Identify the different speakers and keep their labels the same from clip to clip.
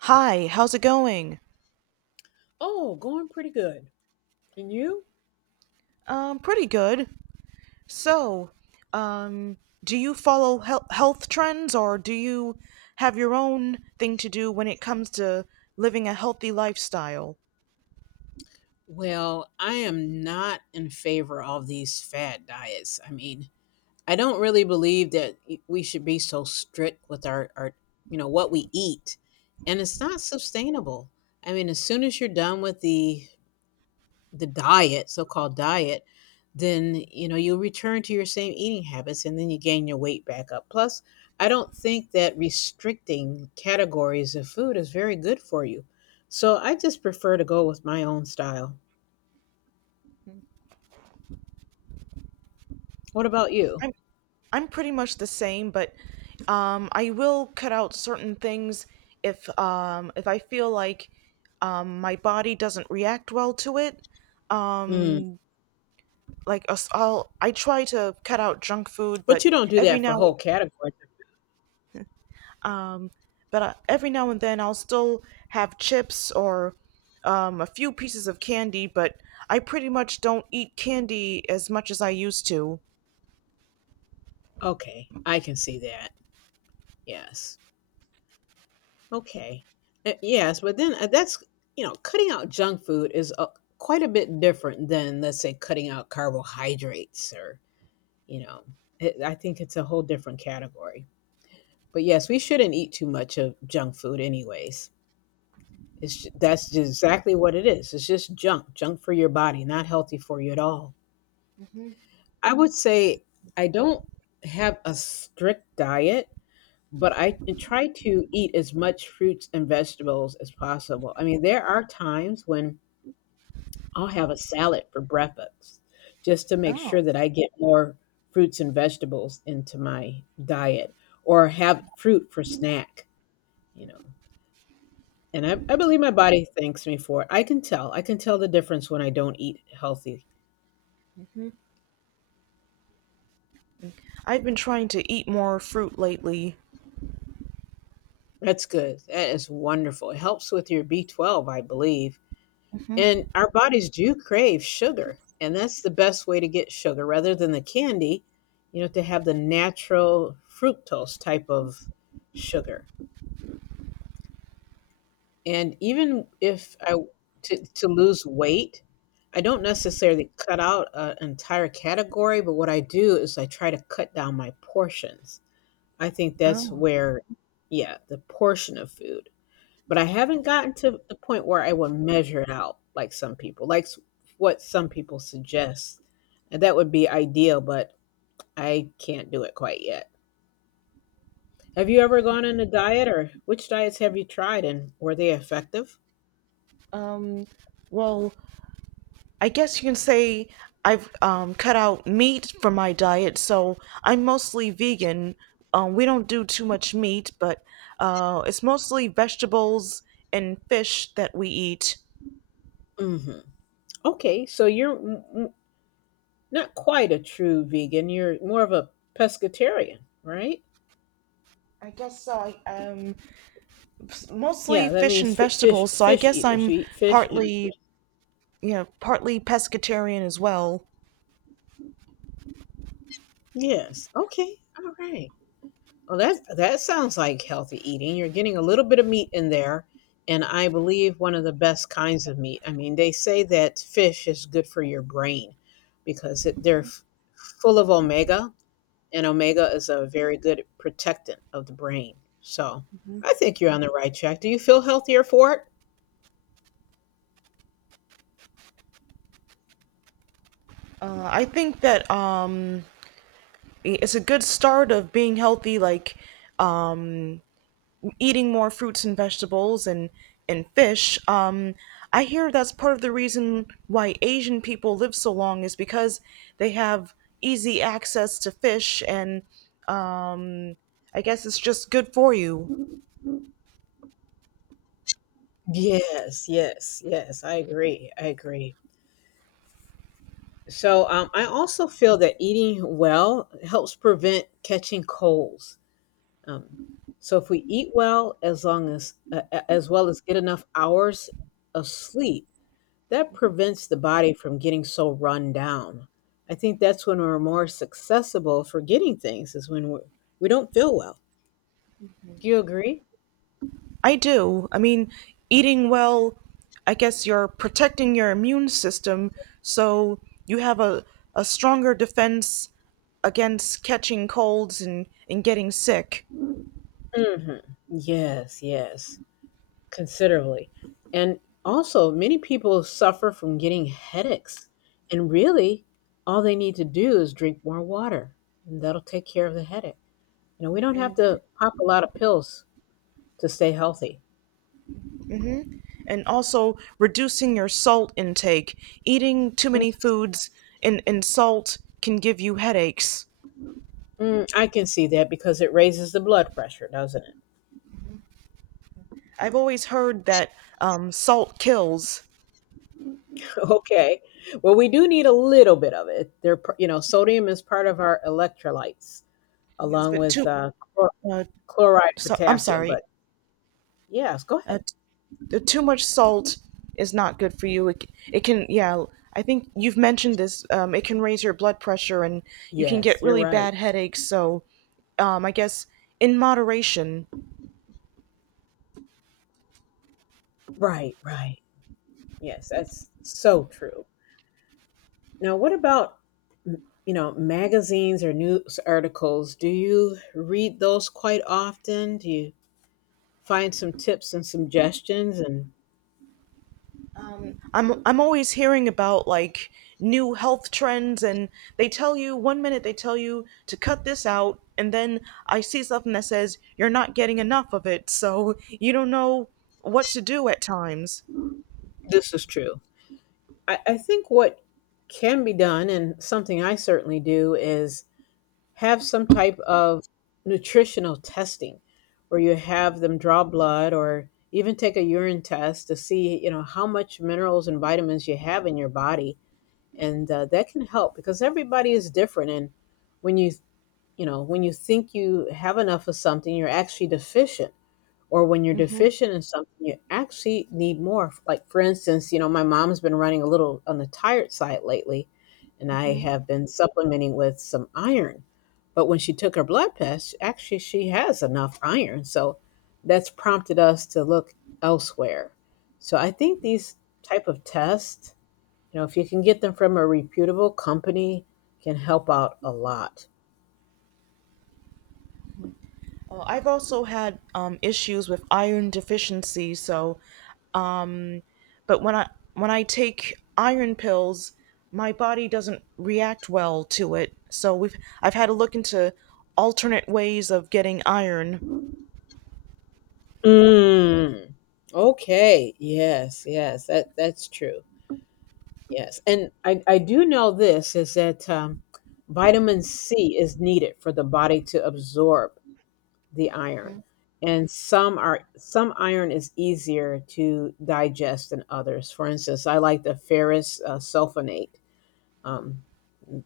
Speaker 1: Hi, how's it going?
Speaker 2: Oh, going pretty good. And you?
Speaker 1: Pretty good. So, um, do you follow health trends, or do you have your own thing to do when it comes to living a healthy lifestyle?
Speaker 2: Well, I am not in favor of these fad diets. I mean, I don't really believe that we should be so strict with our what we eat. And it's not sustainable. I mean, as soon as you're done with the so-called diet, then you'll return to your same eating habits, and then you gain your weight back up. Plus, I don't think that restricting categories of food is very good for you. So I just prefer to go with my own style. What about you?
Speaker 1: I'm I'm pretty much the same, but I will cut out certain things if I feel like my body doesn't react well to it.
Speaker 2: Mm.
Speaker 1: Um, I'll I try to cut out junk food,
Speaker 2: But
Speaker 1: but
Speaker 2: you don't do
Speaker 1: every
Speaker 2: that for
Speaker 1: now
Speaker 2: whole categories.
Speaker 1: um, but every now and then I'll still have chips or a few pieces of candy, but I pretty much don't eat candy as much as I used to.
Speaker 2: Okay, I can see that. Yes. Okay. Yes, but then that's cutting out junk food is quite a bit different than, let's say, cutting out carbohydrates or You know, I think it's a whole different category. But yes, we shouldn't eat too much of junk food anyways. That's just exactly what it is. It's just junk, junk for your body, not healthy for you at all. I would say I don't have a strict diet, but I try to eat as much fruits and vegetables as possible. I mean, there are times when I'll have a salad for breakfast just to make
Speaker 1: Oh.
Speaker 2: sure that I get more fruits and vegetables into my diet, or have fruit for snack, you know. And I believe my body thanks me for it. I can tell. I can tell the difference when I don't eat healthy.
Speaker 1: I've been trying to eat more fruit lately.
Speaker 2: That's good. That is wonderful. It helps with your B12, I believe.
Speaker 1: Hmm.
Speaker 2: And our bodies do crave sugar. And that's the best way to get sugar rather than the candy, you know, to have the natural fructose type of sugar. And even if I to lose weight, I don't necessarily cut out an entire category, but what I do is I try to cut down my portions. I think that's
Speaker 1: Oh.
Speaker 2: where, yeah, the portion of food. But I haven't gotten to the point where I would measure it out like some people, what some people suggest. And that would be ideal, but I can't do it quite yet. Have you ever gone on a diet, or which diets have you tried, and were they effective?
Speaker 1: Um, well, I guess you can say I've cut out meat from my diet, so I'm mostly vegan. We don't do too much meat, but it's mostly vegetables and fish that we eat.
Speaker 2: Hmm. Okay, so you're not quite a true vegan. You're more of a pescatarian, right?
Speaker 1: I guess I Mostly
Speaker 2: Yeah, that
Speaker 1: fish
Speaker 2: means
Speaker 1: and
Speaker 2: fi- fish
Speaker 1: vegetables, so I
Speaker 2: fish
Speaker 1: guess
Speaker 2: eaters.
Speaker 1: I'm
Speaker 2: You eat fish and...
Speaker 1: partly, you know, partly pescatarian as well.
Speaker 2: Yes. Okay. All right. Well, that sounds like healthy eating. You're getting a little bit of meat in there, and I believe one of the best kinds of meat. I mean, they say that fish is good for your brain because they're full of omega, and omega is a very good protectant of the brain. So I think you're on the right track. Do you feel healthier for it?
Speaker 1: I think that it's a good start of being healthy, like um eating more fruits and vegetables and fish. I hear that's part of the reason why Asian people live so long is because they have easy access to fish, and I guess it's just good for you.
Speaker 2: Yes. Yes. Yes. I agree. I agree. So I also feel that eating well helps prevent catching colds. Um, so if we eat well, as well as get enough hours of sleep, that prevents the body from getting so run down. I think that's when we're more successful for getting things, is when we don't feel well. Do you agree?
Speaker 1: I do. I mean, eating well, I guess you're protecting your immune system, so you have a stronger defense against catching colds and getting sick.
Speaker 2: Hmm. Yes, yes, considerably. And also, many people suffer from getting headaches. And really, all they need to do is drink more water, and that'll take care of the headache. You know, we don't have
Speaker 1: And
Speaker 2: to pop a lot of pills to stay healthy.
Speaker 1: also reducing your salt intake. Eating too
Speaker 2: Mm,
Speaker 1: many foods and salt can give you headaches.
Speaker 2: mm, I can see that because it raises the blood pressure, doesn't it?
Speaker 1: I've always heard that salt kills.
Speaker 2: Okay. Well, we do need a little bit of it. There, you know, sodium is part of our electrolytes,
Speaker 1: Yes,
Speaker 2: along
Speaker 1: but
Speaker 2: with
Speaker 1: too.
Speaker 2: chlor-
Speaker 1: Uh,
Speaker 2: chloride,
Speaker 1: so I'm
Speaker 2: potassium.
Speaker 1: sorry.
Speaker 2: But yes, go
Speaker 1: Uh,
Speaker 2: ahead.
Speaker 1: Too much salt is not good for you. It can, yeah, I think you've mentioned this. It can raise your blood pressure, and you can get
Speaker 2: Yes, you're
Speaker 1: really
Speaker 2: right.
Speaker 1: bad headaches. So, I guess in moderation.
Speaker 2: Right, right. Yes, that's so true. Now, what about magazines or news articles? Do you read those quite often? Do you find some tips and suggestions? And...
Speaker 1: I'm always hearing about, like, new health trends, and they tell you one minute they tell you to cut this out, and then I see something that says you're not getting enough of it, so you don't know what to do at times.
Speaker 2: This is true. I think what can be done, and something I certainly do, is have some type of nutritional testing where you have them draw blood, or even take a urine test, to see, you know, how much minerals and vitamins you have in your body. And that can help because everybody is different. And when you... you know when you think you have enough of something, you're actually deficient. Or when you're
Speaker 1: Hmm.
Speaker 2: deficient in something, you actually need more. Like, for instance, you know, my mom's been running a little on the tired side lately, and I have been supplementing with some iron. But when she took her blood test, actually, she has enough iron, so that's prompted us to look elsewhere. So I think these type of tests, you know, if you can get them from a reputable company, can help out a lot.
Speaker 1: I've also had issues with iron deficiency, so but when I take iron pills, my body doesn't react well to it. So we've I've had to look into alternate ways of getting iron.
Speaker 2: Mm, okay. Yes, yes, that that's true. Yes, and I do know this, is that vitamin C is needed for the body to absorb the iron, and some iron is easier to digest than others. For instance, I like the ferrous sulfonate. Um,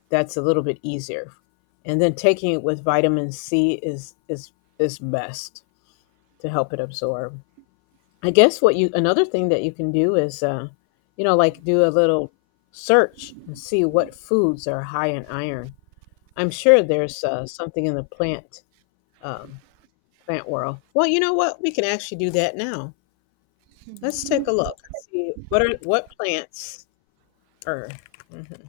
Speaker 2: that's a little bit easier. And then taking it with vitamin C is is best to help it absorb. I guess what you another thing that you can do is like do a little search and see what foods are high in iron. I'm sure there's something in the plant... um, plant world. Well, you know what? We can actually do that now. Let's take a look. See what plants are mhm,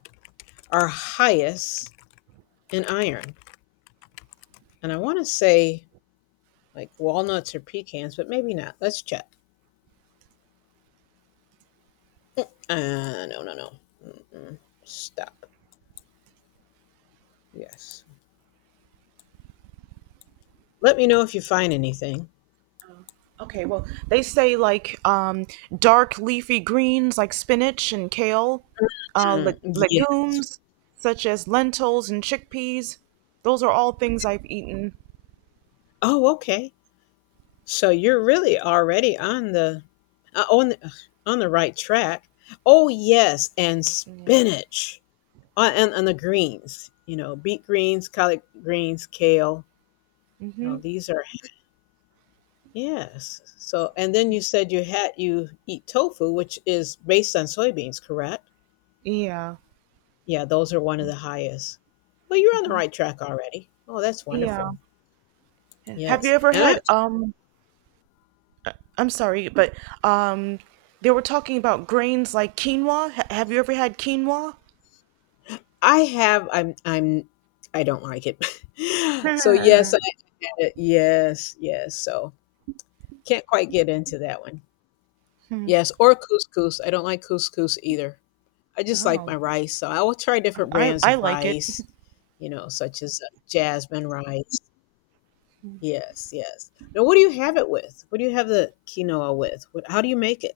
Speaker 2: are highest in iron. And I want to say like walnuts or pecans, but maybe not. Let's check. No, no, no. Mm-mm. Stop. Yes. Let me know if you find anything.
Speaker 1: Okay, well, they say, like, dark leafy greens like spinach and kale,
Speaker 2: Mm, yeah.
Speaker 1: legumes such as lentils and chickpeas. Those are all things I've eaten.
Speaker 2: Oh, okay. So you're really already uh, on the, ugh, on the right track. Oh, yes, and
Speaker 1: Yeah.
Speaker 2: spinach and the greens. You know, beet greens, collard greens, kale. You know, these are yes. So, and then, you said you had... you eat tofu, which is based on soybeans, correct?
Speaker 1: Yeah.
Speaker 2: Yeah, those are one of the highest. Well, you're on the right track already. Oh, that's
Speaker 1: Yeah.
Speaker 2: wonderful.
Speaker 1: Have you
Speaker 2: Yes.
Speaker 1: ever
Speaker 2: And
Speaker 1: had I'm sorry, but um, they were talking about grains like quinoa. Have you ever had quinoa?
Speaker 2: I have I'm I don't like it. So yes, I had it. Yes, yes. So can't quite get into that one. Yes, or couscous. I don't like couscous either. I just like
Speaker 1: Oh,
Speaker 2: my rice. So I will try different brands
Speaker 1: I
Speaker 2: of
Speaker 1: like it.
Speaker 2: rice, you know, such as jasmine rice. Yes, yes. Now, what do you have it with? What do you have the quinoa with? How do you make it?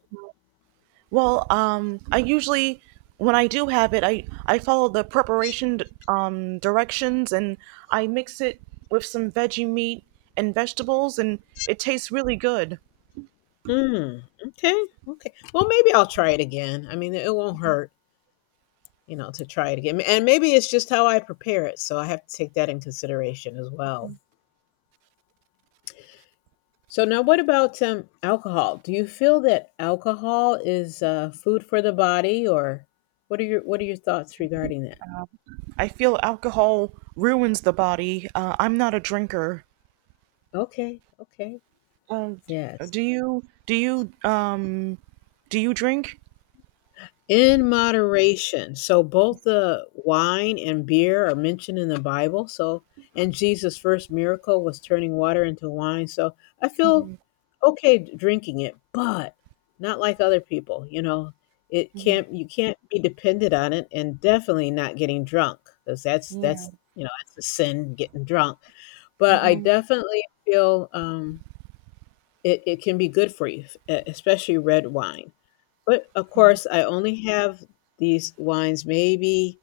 Speaker 1: Well, I usually when I do have it, I follow the preparation directions, and I mix it with some veggie meat and vegetables, and it tastes really good.
Speaker 2: Mm, okay, okay. Well, maybe I'll try it again. I mean, it won't hurt, you know, to try it again. And maybe it's just how I prepare it, so I have to take that in consideration as well. So now, what about alcohol? Do you feel that alcohol is food for the body, or what are your thoughts regarding that?
Speaker 1: I feel alcohol ruins the body. I'm not a drinker.
Speaker 2: Okay, okay,
Speaker 1: Uh, d-
Speaker 2: yes.
Speaker 1: do you do you drink?
Speaker 2: In moderation. So both the wine and beer are mentioned in the Bible. So, and Jesus' first miracle was turning water into wine. So I feel okay drinking it, but not like other people. You know, it can't you can't be dependent on it, and definitely not getting drunk because that's
Speaker 1: Yeah.
Speaker 2: that's you know that's a sin, getting drunk. But I definitely feel, it can be good for you, e especially red wine. But, of course, I only have these wines maybe,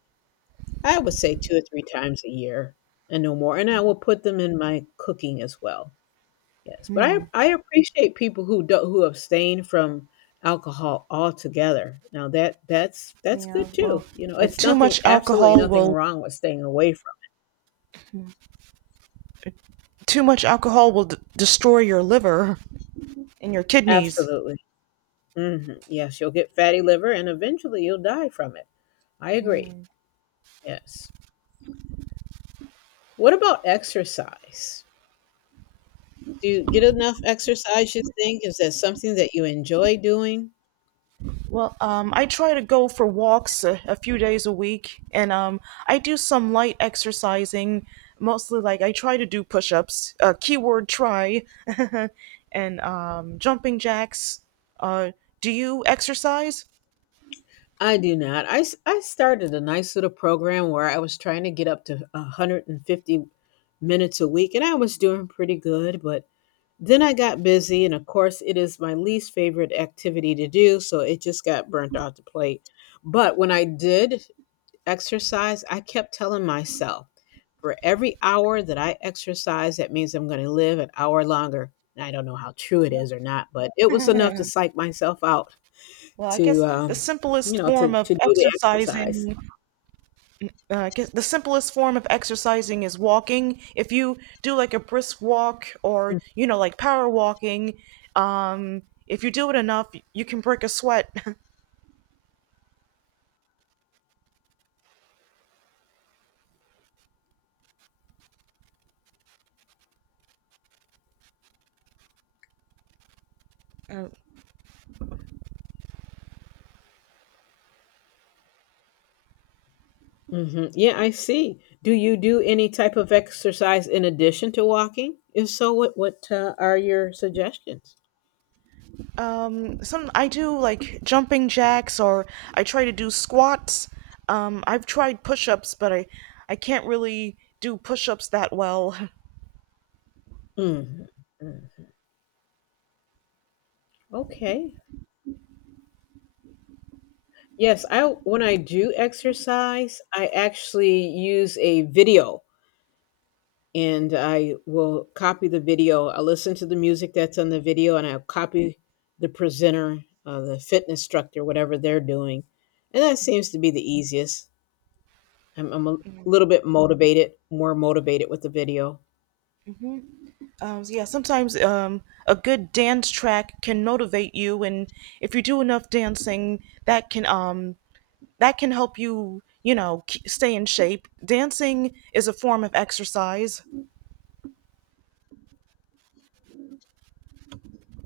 Speaker 2: I would say 2 or 3 times a year and no more, and I will put them in my cooking as well. Yes, but I appreciate people who do, who abstain from alcohol altogether. Now that's
Speaker 1: Yeah,
Speaker 2: good too,
Speaker 1: well,
Speaker 2: you know.
Speaker 1: uh,
Speaker 2: It's
Speaker 1: too
Speaker 2: nothing...
Speaker 1: much
Speaker 2: absolutely
Speaker 1: alcohol
Speaker 2: nothing
Speaker 1: will
Speaker 2: wrong with staying away from...
Speaker 1: too much alcohol will destroy your liver and your kidneys.
Speaker 2: Absolutely. Mhm. Yes, you'll get fatty liver and eventually you'll die from it. I agree. Yes. What about exercise? Do you get enough exercise, you think? Is that something that you enjoy doing?
Speaker 1: Well, I try to go for walks a few days a week, and I do some light exercising, mostly like I try to do push-ups, keyword try, and jumping jacks. Uh, do you exercise?
Speaker 2: I do not. I started a nice little program where I was trying to get up to 150 minutes a week, and I was doing pretty good. But then I got busy, and of course, it is my least favorite activity to do, so it just got burnt off the plate. But when I did exercise, I kept telling myself, for every hour that I exercise, that means I'm going to live an hour longer. And I don't know how true it is or not, but it was enough to
Speaker 1: well,
Speaker 2: psych myself out
Speaker 1: I
Speaker 2: to,
Speaker 1: guess the
Speaker 2: you
Speaker 1: simplest
Speaker 2: know,
Speaker 1: form
Speaker 2: to
Speaker 1: of
Speaker 2: do the exercise.
Speaker 1: exercising uh, I guess the simplest form of exercising is walking. If you do like a brisk walk, or, you know, like power walking, um, if you do it enough, you can break a sweat.
Speaker 2: Hmm. Yeah, I see. Do you do any type of exercise in addition to walking? If so, what are your suggestions?
Speaker 1: Some I do, like jumping jacks, or I try to do squats. I've tried push-ups, but I can't really do push-ups that well.
Speaker 2: Mhm. Mm. Okay. Yes, I when I do exercise, I actually use a video and I will copy the video. I'll listen to the music that's on the video and I'll copy the presenter, the fitness instructor, whatever they're doing. And that seems to be the easiest. I'm a little bit motivated, more motivated with the video.
Speaker 1: So, yeah, sometimes a good dance track can motivate you, and if you do enough dancing, that can um, that can help you, you know, stay in shape. Dancing is a form of exercise.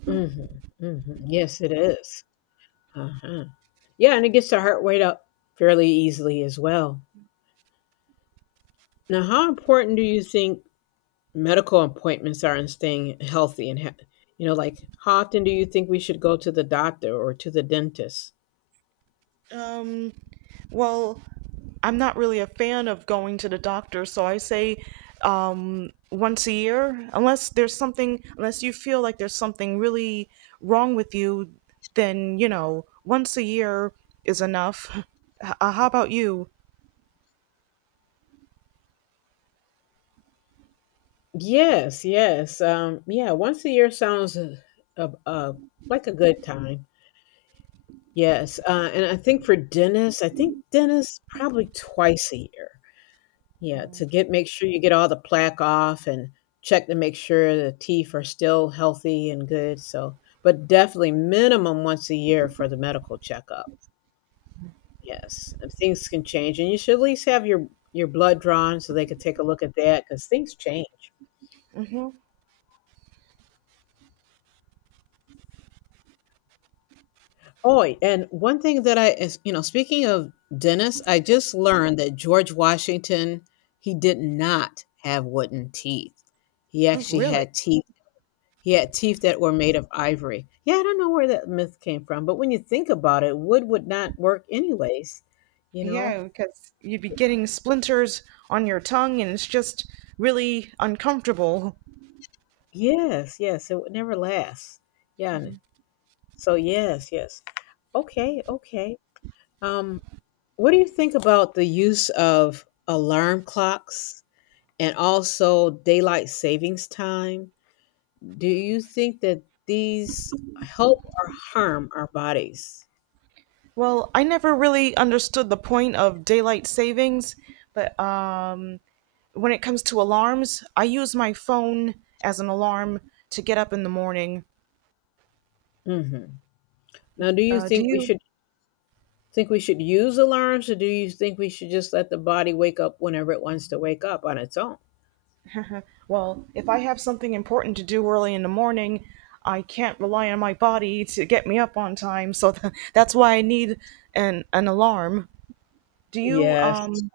Speaker 2: Hmm. Hmm. Yes, it is. Uh-huh. Yeah, and it gets the heart rate up fairly easily as well. Now, how important do you think medical appointments are in staying healthy like, how often do you think we should go to the doctor or to the dentist?
Speaker 1: Um, well, I'm not really a fan of going to the doctor, so I say once a year, unless there's something, unless you feel like there's something really wrong with you, then, you know, once a year is enough. How about you?
Speaker 2: Yes, yes. Yeah, once a year sounds uh, uh, like a good time. Yes. And I think for dentists I think dentists probably twice a year. Yeah, to get make sure you get all the plaque off and check to make sure the teeth are still healthy and good, so. But definitely minimum once a year for the medical checkup. Yes, and things can change, and you should at least have your blood drawn so they could take a look at that because things change.
Speaker 1: Hmm.
Speaker 2: Oh, and one thing that I is you know, speaking of dentists, I just learned that George Washington, he did not have wooden teeth. He
Speaker 1: Oh,
Speaker 2: actually
Speaker 1: really?
Speaker 2: had teeth he had teeth that were made of ivory. Yeah, I don't know where that myth came from, but when you think about it, wood would not work anyways, you know?
Speaker 1: Yeah, because you'd be getting splinters on your tongue, and it's just really uncomfortable.
Speaker 2: Yes, yes, it would never last. Yeah. So yes, yes. Okay, okay. Um, what do you think about the use of alarm clocks and also daylight savings time? Do you think that these help or harm our bodies?
Speaker 1: Well, I never really understood the point of daylight savings, but when it comes to alarms, I use my phone as an alarm to get up in the morning.
Speaker 2: Hmm. Now, do you
Speaker 1: Do
Speaker 2: think we
Speaker 1: you?
Speaker 2: should think we should use alarms, or do you think we should just let the body wake up whenever it wants to wake up on its own?
Speaker 1: Well, if I have something important to do early in the morning, I can't rely on my body to get me up on time, so that's why I need an alarm. Do you
Speaker 2: Yes,
Speaker 1: um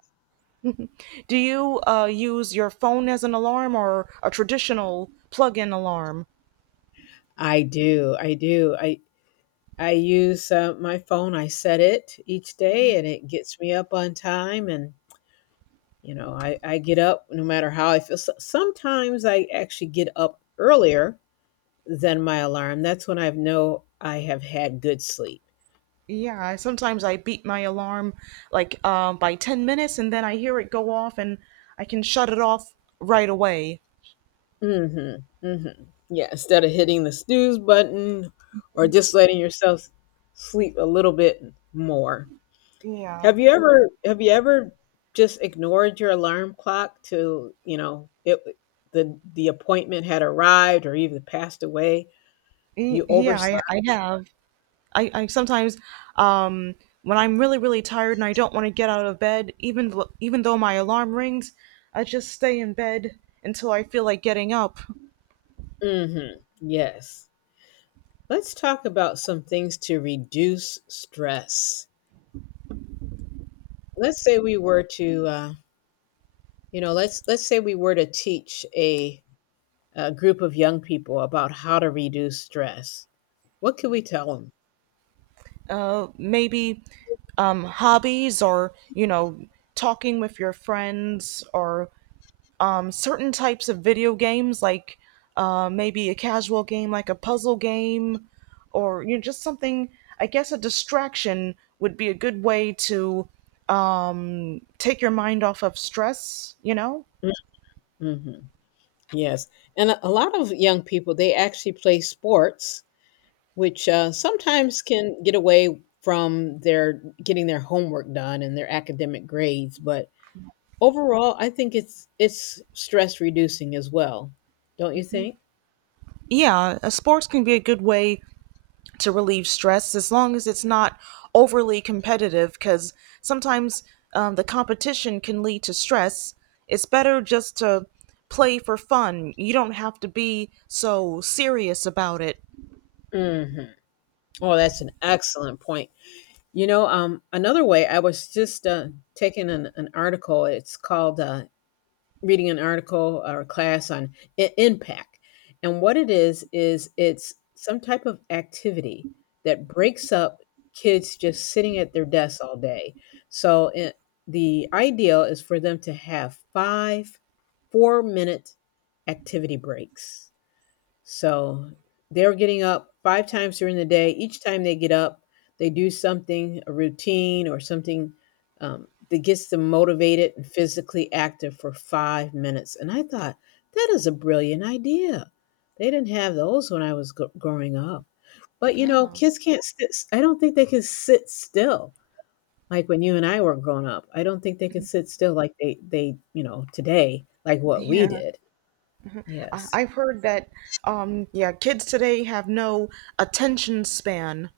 Speaker 1: Do you use your phone as an alarm or a traditional plug-in alarm?
Speaker 2: I do. I do. I use my phone. I set it each day, and it gets me up on time. And I get up no matter how I feel. So, sometimes I actually get up earlier than my alarm. That's when I know I have had good sleep.
Speaker 1: Yeah, I- sometimes I beat my alarm like by 10 minutes, and then I hear it go off and I can shut it off right away.
Speaker 2: Mm-hmm. Mm-hmm. Yeah. Instead of hitting the snooze button, or just letting yourself sleep a little bit more.
Speaker 1: Yeah.
Speaker 2: Have you ever just ignored your alarm clock till, it the appointment had arrived or even passed away? You
Speaker 1: Yeah,
Speaker 2: overslept?
Speaker 1: I have. I sometimes um, when I'm really, really tired and I don't want to get out of bed, even even though my alarm rings, I just stay in bed until I feel like getting up.
Speaker 2: Mhm. Yes. Let's talk about some things to reduce stress. Let's say we were to, uh, let's say we were to teach a group of young people about how to reduce stress. What could we tell them?
Speaker 1: Uh, maybe hobbies, or, you know, talking with your friends, or certain types of video games, like maybe a casual game like a puzzle game, or, you know, just something. I guess a distraction would be a good way to take your mind off of stress, you know.
Speaker 2: Mm-hmm. Yes. And a lot of young people, they actually play sports which sometimes can get away from their getting their homework done and their academic grades. But overall, I think it's stress reducing as well, don't you think?
Speaker 1: Yeah, a sports can be a good way to relieve stress, as long as it's not overly competitive, because sometimes the competition can lead to stress. It's better just to play for fun. You don't have to be so serious about it.
Speaker 2: Hmm. Oh, that's an excellent point. You know, another way I was just taking an article. It's called reading an article or a class on impact. And what it is it's some type of activity that breaks up kids just sitting at their desks all day. So it, the ideal is for them to have five 4-minute activity breaks. So they're getting up five times during the day. Each time they get up, they do something, a routine or something that gets them motivated and physically active for 5 minutes. And I thought, that is a brilliant idea. They didn't have those when I was gr growing up. But you know, kids can't sit, I don't think they can sit still like when you and I were growing up. I don't think they can sit still like they, today, like what we
Speaker 1: Yeah.
Speaker 2: did. Yes.
Speaker 1: I've heard that yeah kids today have no attention span.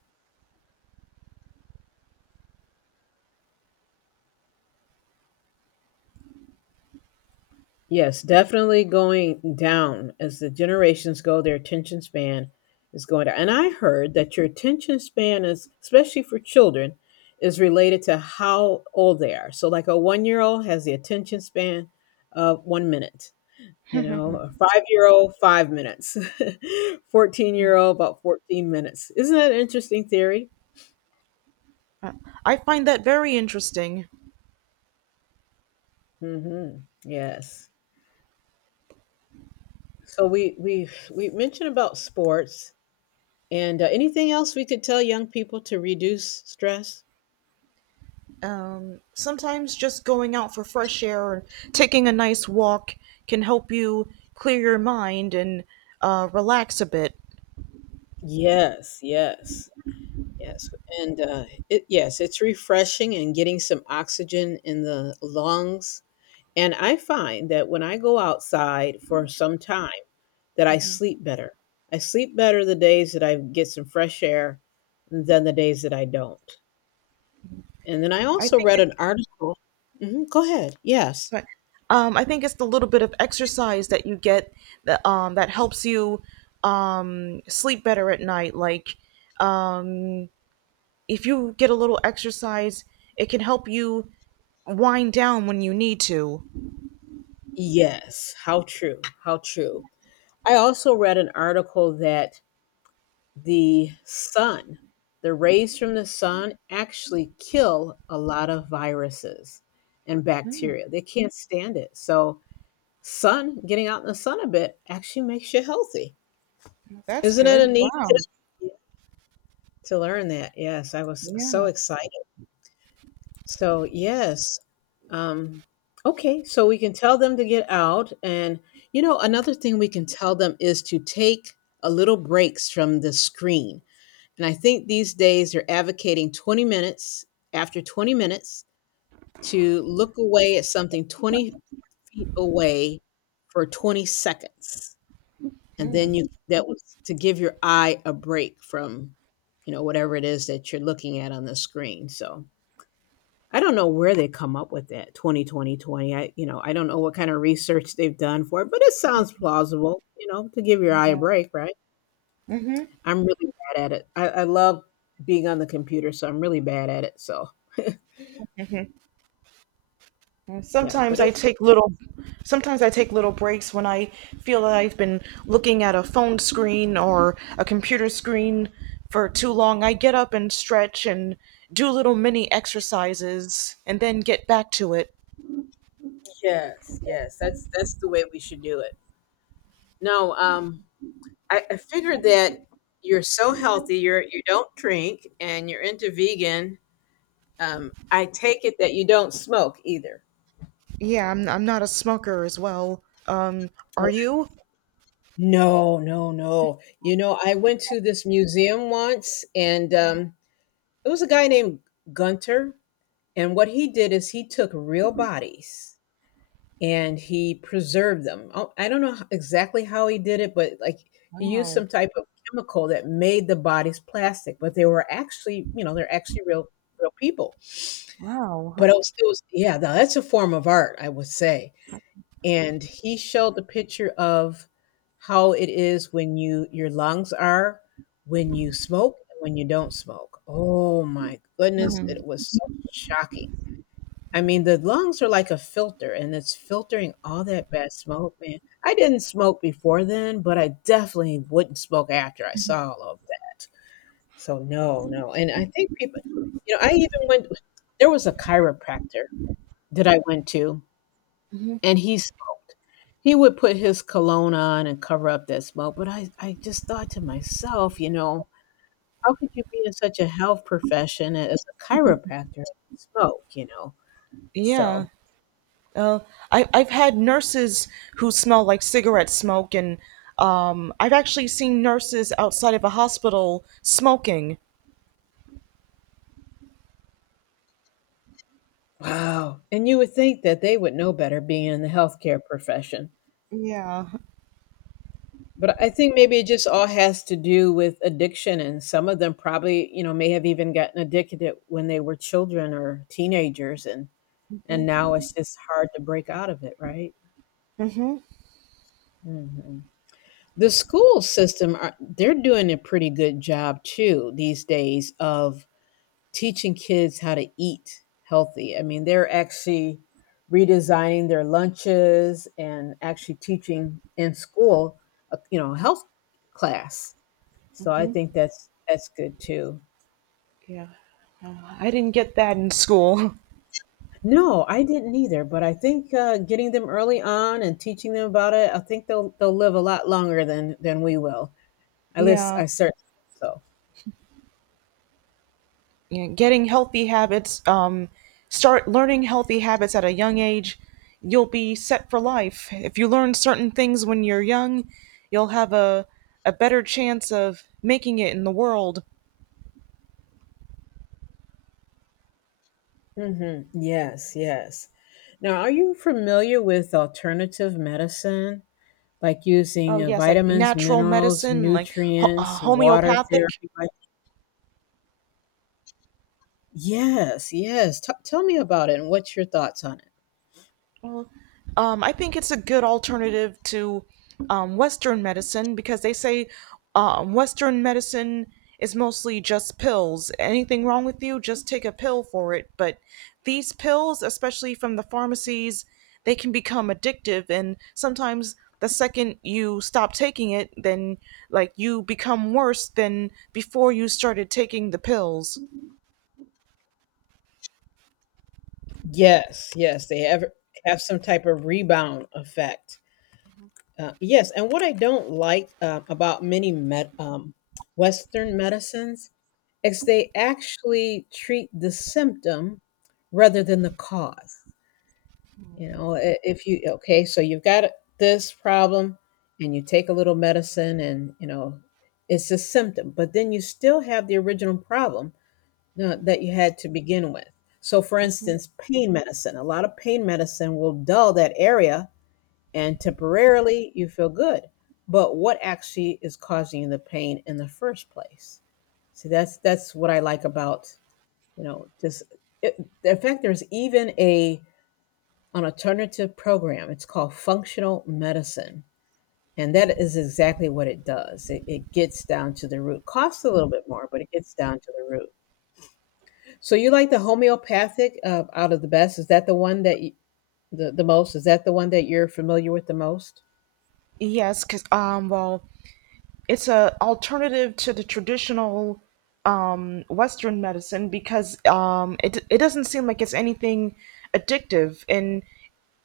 Speaker 2: Yes, definitely going down as the generations go, their attention span is going down. And I heard that your attention span is, especially for children, is related to how old they are. So, like a 1-year old has the attention span of 1 minute, you know, a 5-year old, 5 minutes, 14-year-old, about 14 minutes. Isn't that an interesting theory?
Speaker 1: I find that very interesting.
Speaker 2: Hmm. Yes. So, we mentioned about sports. And anything else we could tell young people to reduce stress?
Speaker 1: Sometimes just going out for fresh air and taking a nice walk can help you clear your mind and relax a bit.
Speaker 2: Yes, yes, yes. And yes, it's refreshing and getting some oxygen in the lungs. And I find that when I go outside for some time, that I sleep better. I sleep better the days that I get some fresh air than the days that I don't. And then I
Speaker 1: I
Speaker 2: also
Speaker 1: think
Speaker 2: read
Speaker 1: it's
Speaker 2: an article. Mhm, go ahead. Yes.
Speaker 1: sorry. I think it's the little bit of exercise that you get that helps you sleep better at night. Like um, if you get a little exercise, it can help you wind down when you need to.
Speaker 2: Yes. How true. How true. I also read an article that the sun, the rays from the sun actually kill a lot of viruses and bacteria. They can't stand it. So, sun, getting out in the sun a bit actually makes you healthy.
Speaker 1: That's
Speaker 2: Isn't it a
Speaker 1: good.
Speaker 2: neat
Speaker 1: Wow.
Speaker 2: tip to learn that? Yes, I was so
Speaker 1: Yeah.
Speaker 2: excited. So, yes. Um, okay, so we can tell them to get out. And, you know, another thing we can tell them is to take a little breaks from the screen. And I think these days they're advocating 20 minutes after 20 minutes to look away at something 20 feet away for 20 seconds. And then you, that was to give your eye a break from, you know, whatever it is that you're looking at on the screen. So I don't know where they come up with that 20, 20, 20. I, you know, I don't know what kind of research they've done for it, but it sounds plausible, you know, to give your eye a break, right? I'm really bad at it. I love being on the computer, so I'm really bad at it. So
Speaker 1: And
Speaker 2: yeah, but
Speaker 1: Sometimes I
Speaker 2: it's
Speaker 1: take little Sometimes I take little breaks when I feel that I've been looking at a phone screen or a computer screen for too long. I get up and stretch and do little mini exercises and then get back to it.
Speaker 2: yes, yes, that's the way we should do it. No, I figured that you're so healthy, you're you don't drink, and you're into vegan. I take it that you don't smoke either.
Speaker 1: Yeah, I'm not a smoker as well. Are you?
Speaker 2: No, no, no. You know, I went to this museum once and it was a guy named Gunter. And what he did is he took real bodies and he preserved them. Oh, I don't know exactly how he did it, but like he used
Speaker 1: Wow.
Speaker 2: some type of chemical that made the bodies plastic, but they were actually, you know, they're actually real people.
Speaker 1: Wow.
Speaker 2: But it was yeah, that's a form of art, I would say. And he showed the picture of how it is when you your lungs are when you smoke and when you don't smoke. Oh my goodness, it was so shocking. I mean, the lungs are like a filter, and it's filtering all that bad smoke, man. I didn't smoke before then, but I definitely wouldn't smoke after I saw all of that. So no, no. And I think people, you know, I even went, there was a chiropractor that I went to, and he smoked. He would put his cologne on and cover up that smoke, but I just thought to myself, you know, how could you be in such a health profession as a chiropractor and smoke, you know?
Speaker 1: Yeah.
Speaker 2: So.
Speaker 1: Uh, I've had nurses who smell like cigarette smoke, and I've actually seen nurses outside of a hospital smoking.
Speaker 2: Wow. And you would think that they would know better being in the healthcare profession.
Speaker 1: Yeah,
Speaker 2: But I think maybe it just all has to do with addiction. And some of them probably, you know, may have even gotten addicted when they were children or teenagers. And now it's just hard to break out of it, right? Hmm. The school system, they're doing a pretty good job too these days of teaching kids how to eat healthy. I mean, they're actually redesigning their lunches and actually teaching in school, you know, health class. So I think that's good too.
Speaker 1: yeah. I didn't get that in school.
Speaker 2: No, I didn't either, but I think getting them early on and teaching them about it, I think they'll live a lot longer than we will. At least
Speaker 1: Yeah,
Speaker 2: I certainly hope
Speaker 1: yeah. Getting healthy habits, start learning healthy habits at a young age, you'll be set for life. If you learn certain things when you're young, you'll have a better chance of making it in the world.
Speaker 2: so. Hmm. Yes, yes. Now, are you familiar with alternative medicine? Like
Speaker 1: Oh,
Speaker 2: using
Speaker 1: yes, like
Speaker 2: vitamins,
Speaker 1: natural
Speaker 2: minerals,
Speaker 1: medicine, like
Speaker 2: nutrients, water
Speaker 1: homeopathic.
Speaker 2: therapy. Like, yes, yes. Tell me about it and what's your thoughts on it?
Speaker 1: I think it's a good alternative to Western medicine, because they say Western medicine is mostly just pills. Anything wrong with you, just take a pill for it. But these pills, especially from the pharmacies, they can become addictive, and sometimes the second you stop taking it, then like you become worse than before you started taking the pills.
Speaker 2: Yes, yes. They have some type of rebound effect. Yes, and what I don't like about many Western medicines is they actually treat the symptom rather than the cause. You know, if you okay, so you've got this problem and you take a little medicine and, you know, it's a symptom, but then you still have the original problem that you had to begin with. So for instance, pain medicine, a lot of pain medicine will dull that area and temporarily you feel good. But what actually is causing the pain in the first place? So that's what I like about, you know, just it, in fact there's even a an alternative program. It's called functional medicine. And that is exactly what it does. It gets down to the root. Costs a little bit more, but it gets down to the root. So you like the homeopathic out of the best? Is that the one that you, the most? Is that the one that you're familiar with the most?
Speaker 1: Yes, because well, it's a alternative to the traditional Western medicine, because it it doesn't seem like it's anything addictive, and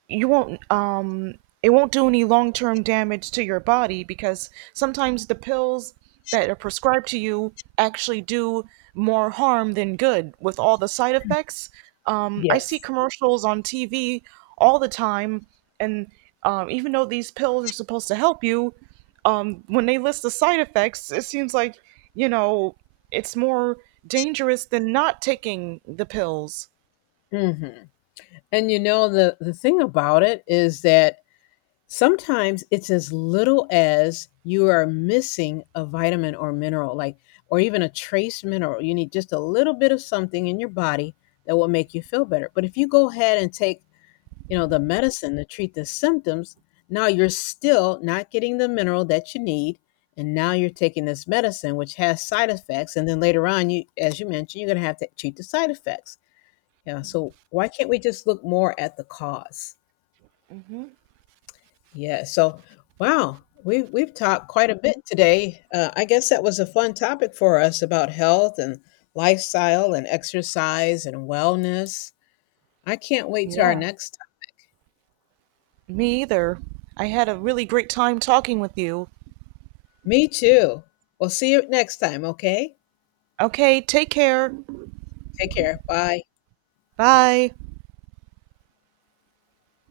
Speaker 1: you won't it won't do any long-term damage to your body, because sometimes the pills that are prescribed to you actually do more harm than good with all the side effects. I see
Speaker 2: Yes.
Speaker 1: commercials on TV all the time, and even though these pills are supposed to help you, when they list the side effects, it seems like, you know, it's more dangerous than not taking the pills.
Speaker 2: Hmm. And you know the thing about it is that sometimes it's as little as you are missing a vitamin or mineral, like, or even a trace mineral. You need just a little bit of something in your body that will make you feel better. But if you go ahead and take, you know, the medicine to treat the symptoms, now you're still not getting the mineral that you need. And now you're taking this medicine, which has side effects. And then later on, you, as you mentioned, you're going to have to treat the side effects. Yeah. So why can't we just look more at the cause? Yeah. So, wow, we've talked quite a bit today. I guess that was a fun topic for us about health and lifestyle and exercise and wellness. I can't wait to our
Speaker 1: Yeah.
Speaker 2: next time.
Speaker 1: Me either. I had a really great time talking with you.
Speaker 2: Me too. We'll see you next time. Okay.
Speaker 1: Okay, take care.
Speaker 2: Take care. Bye.
Speaker 1: Bye.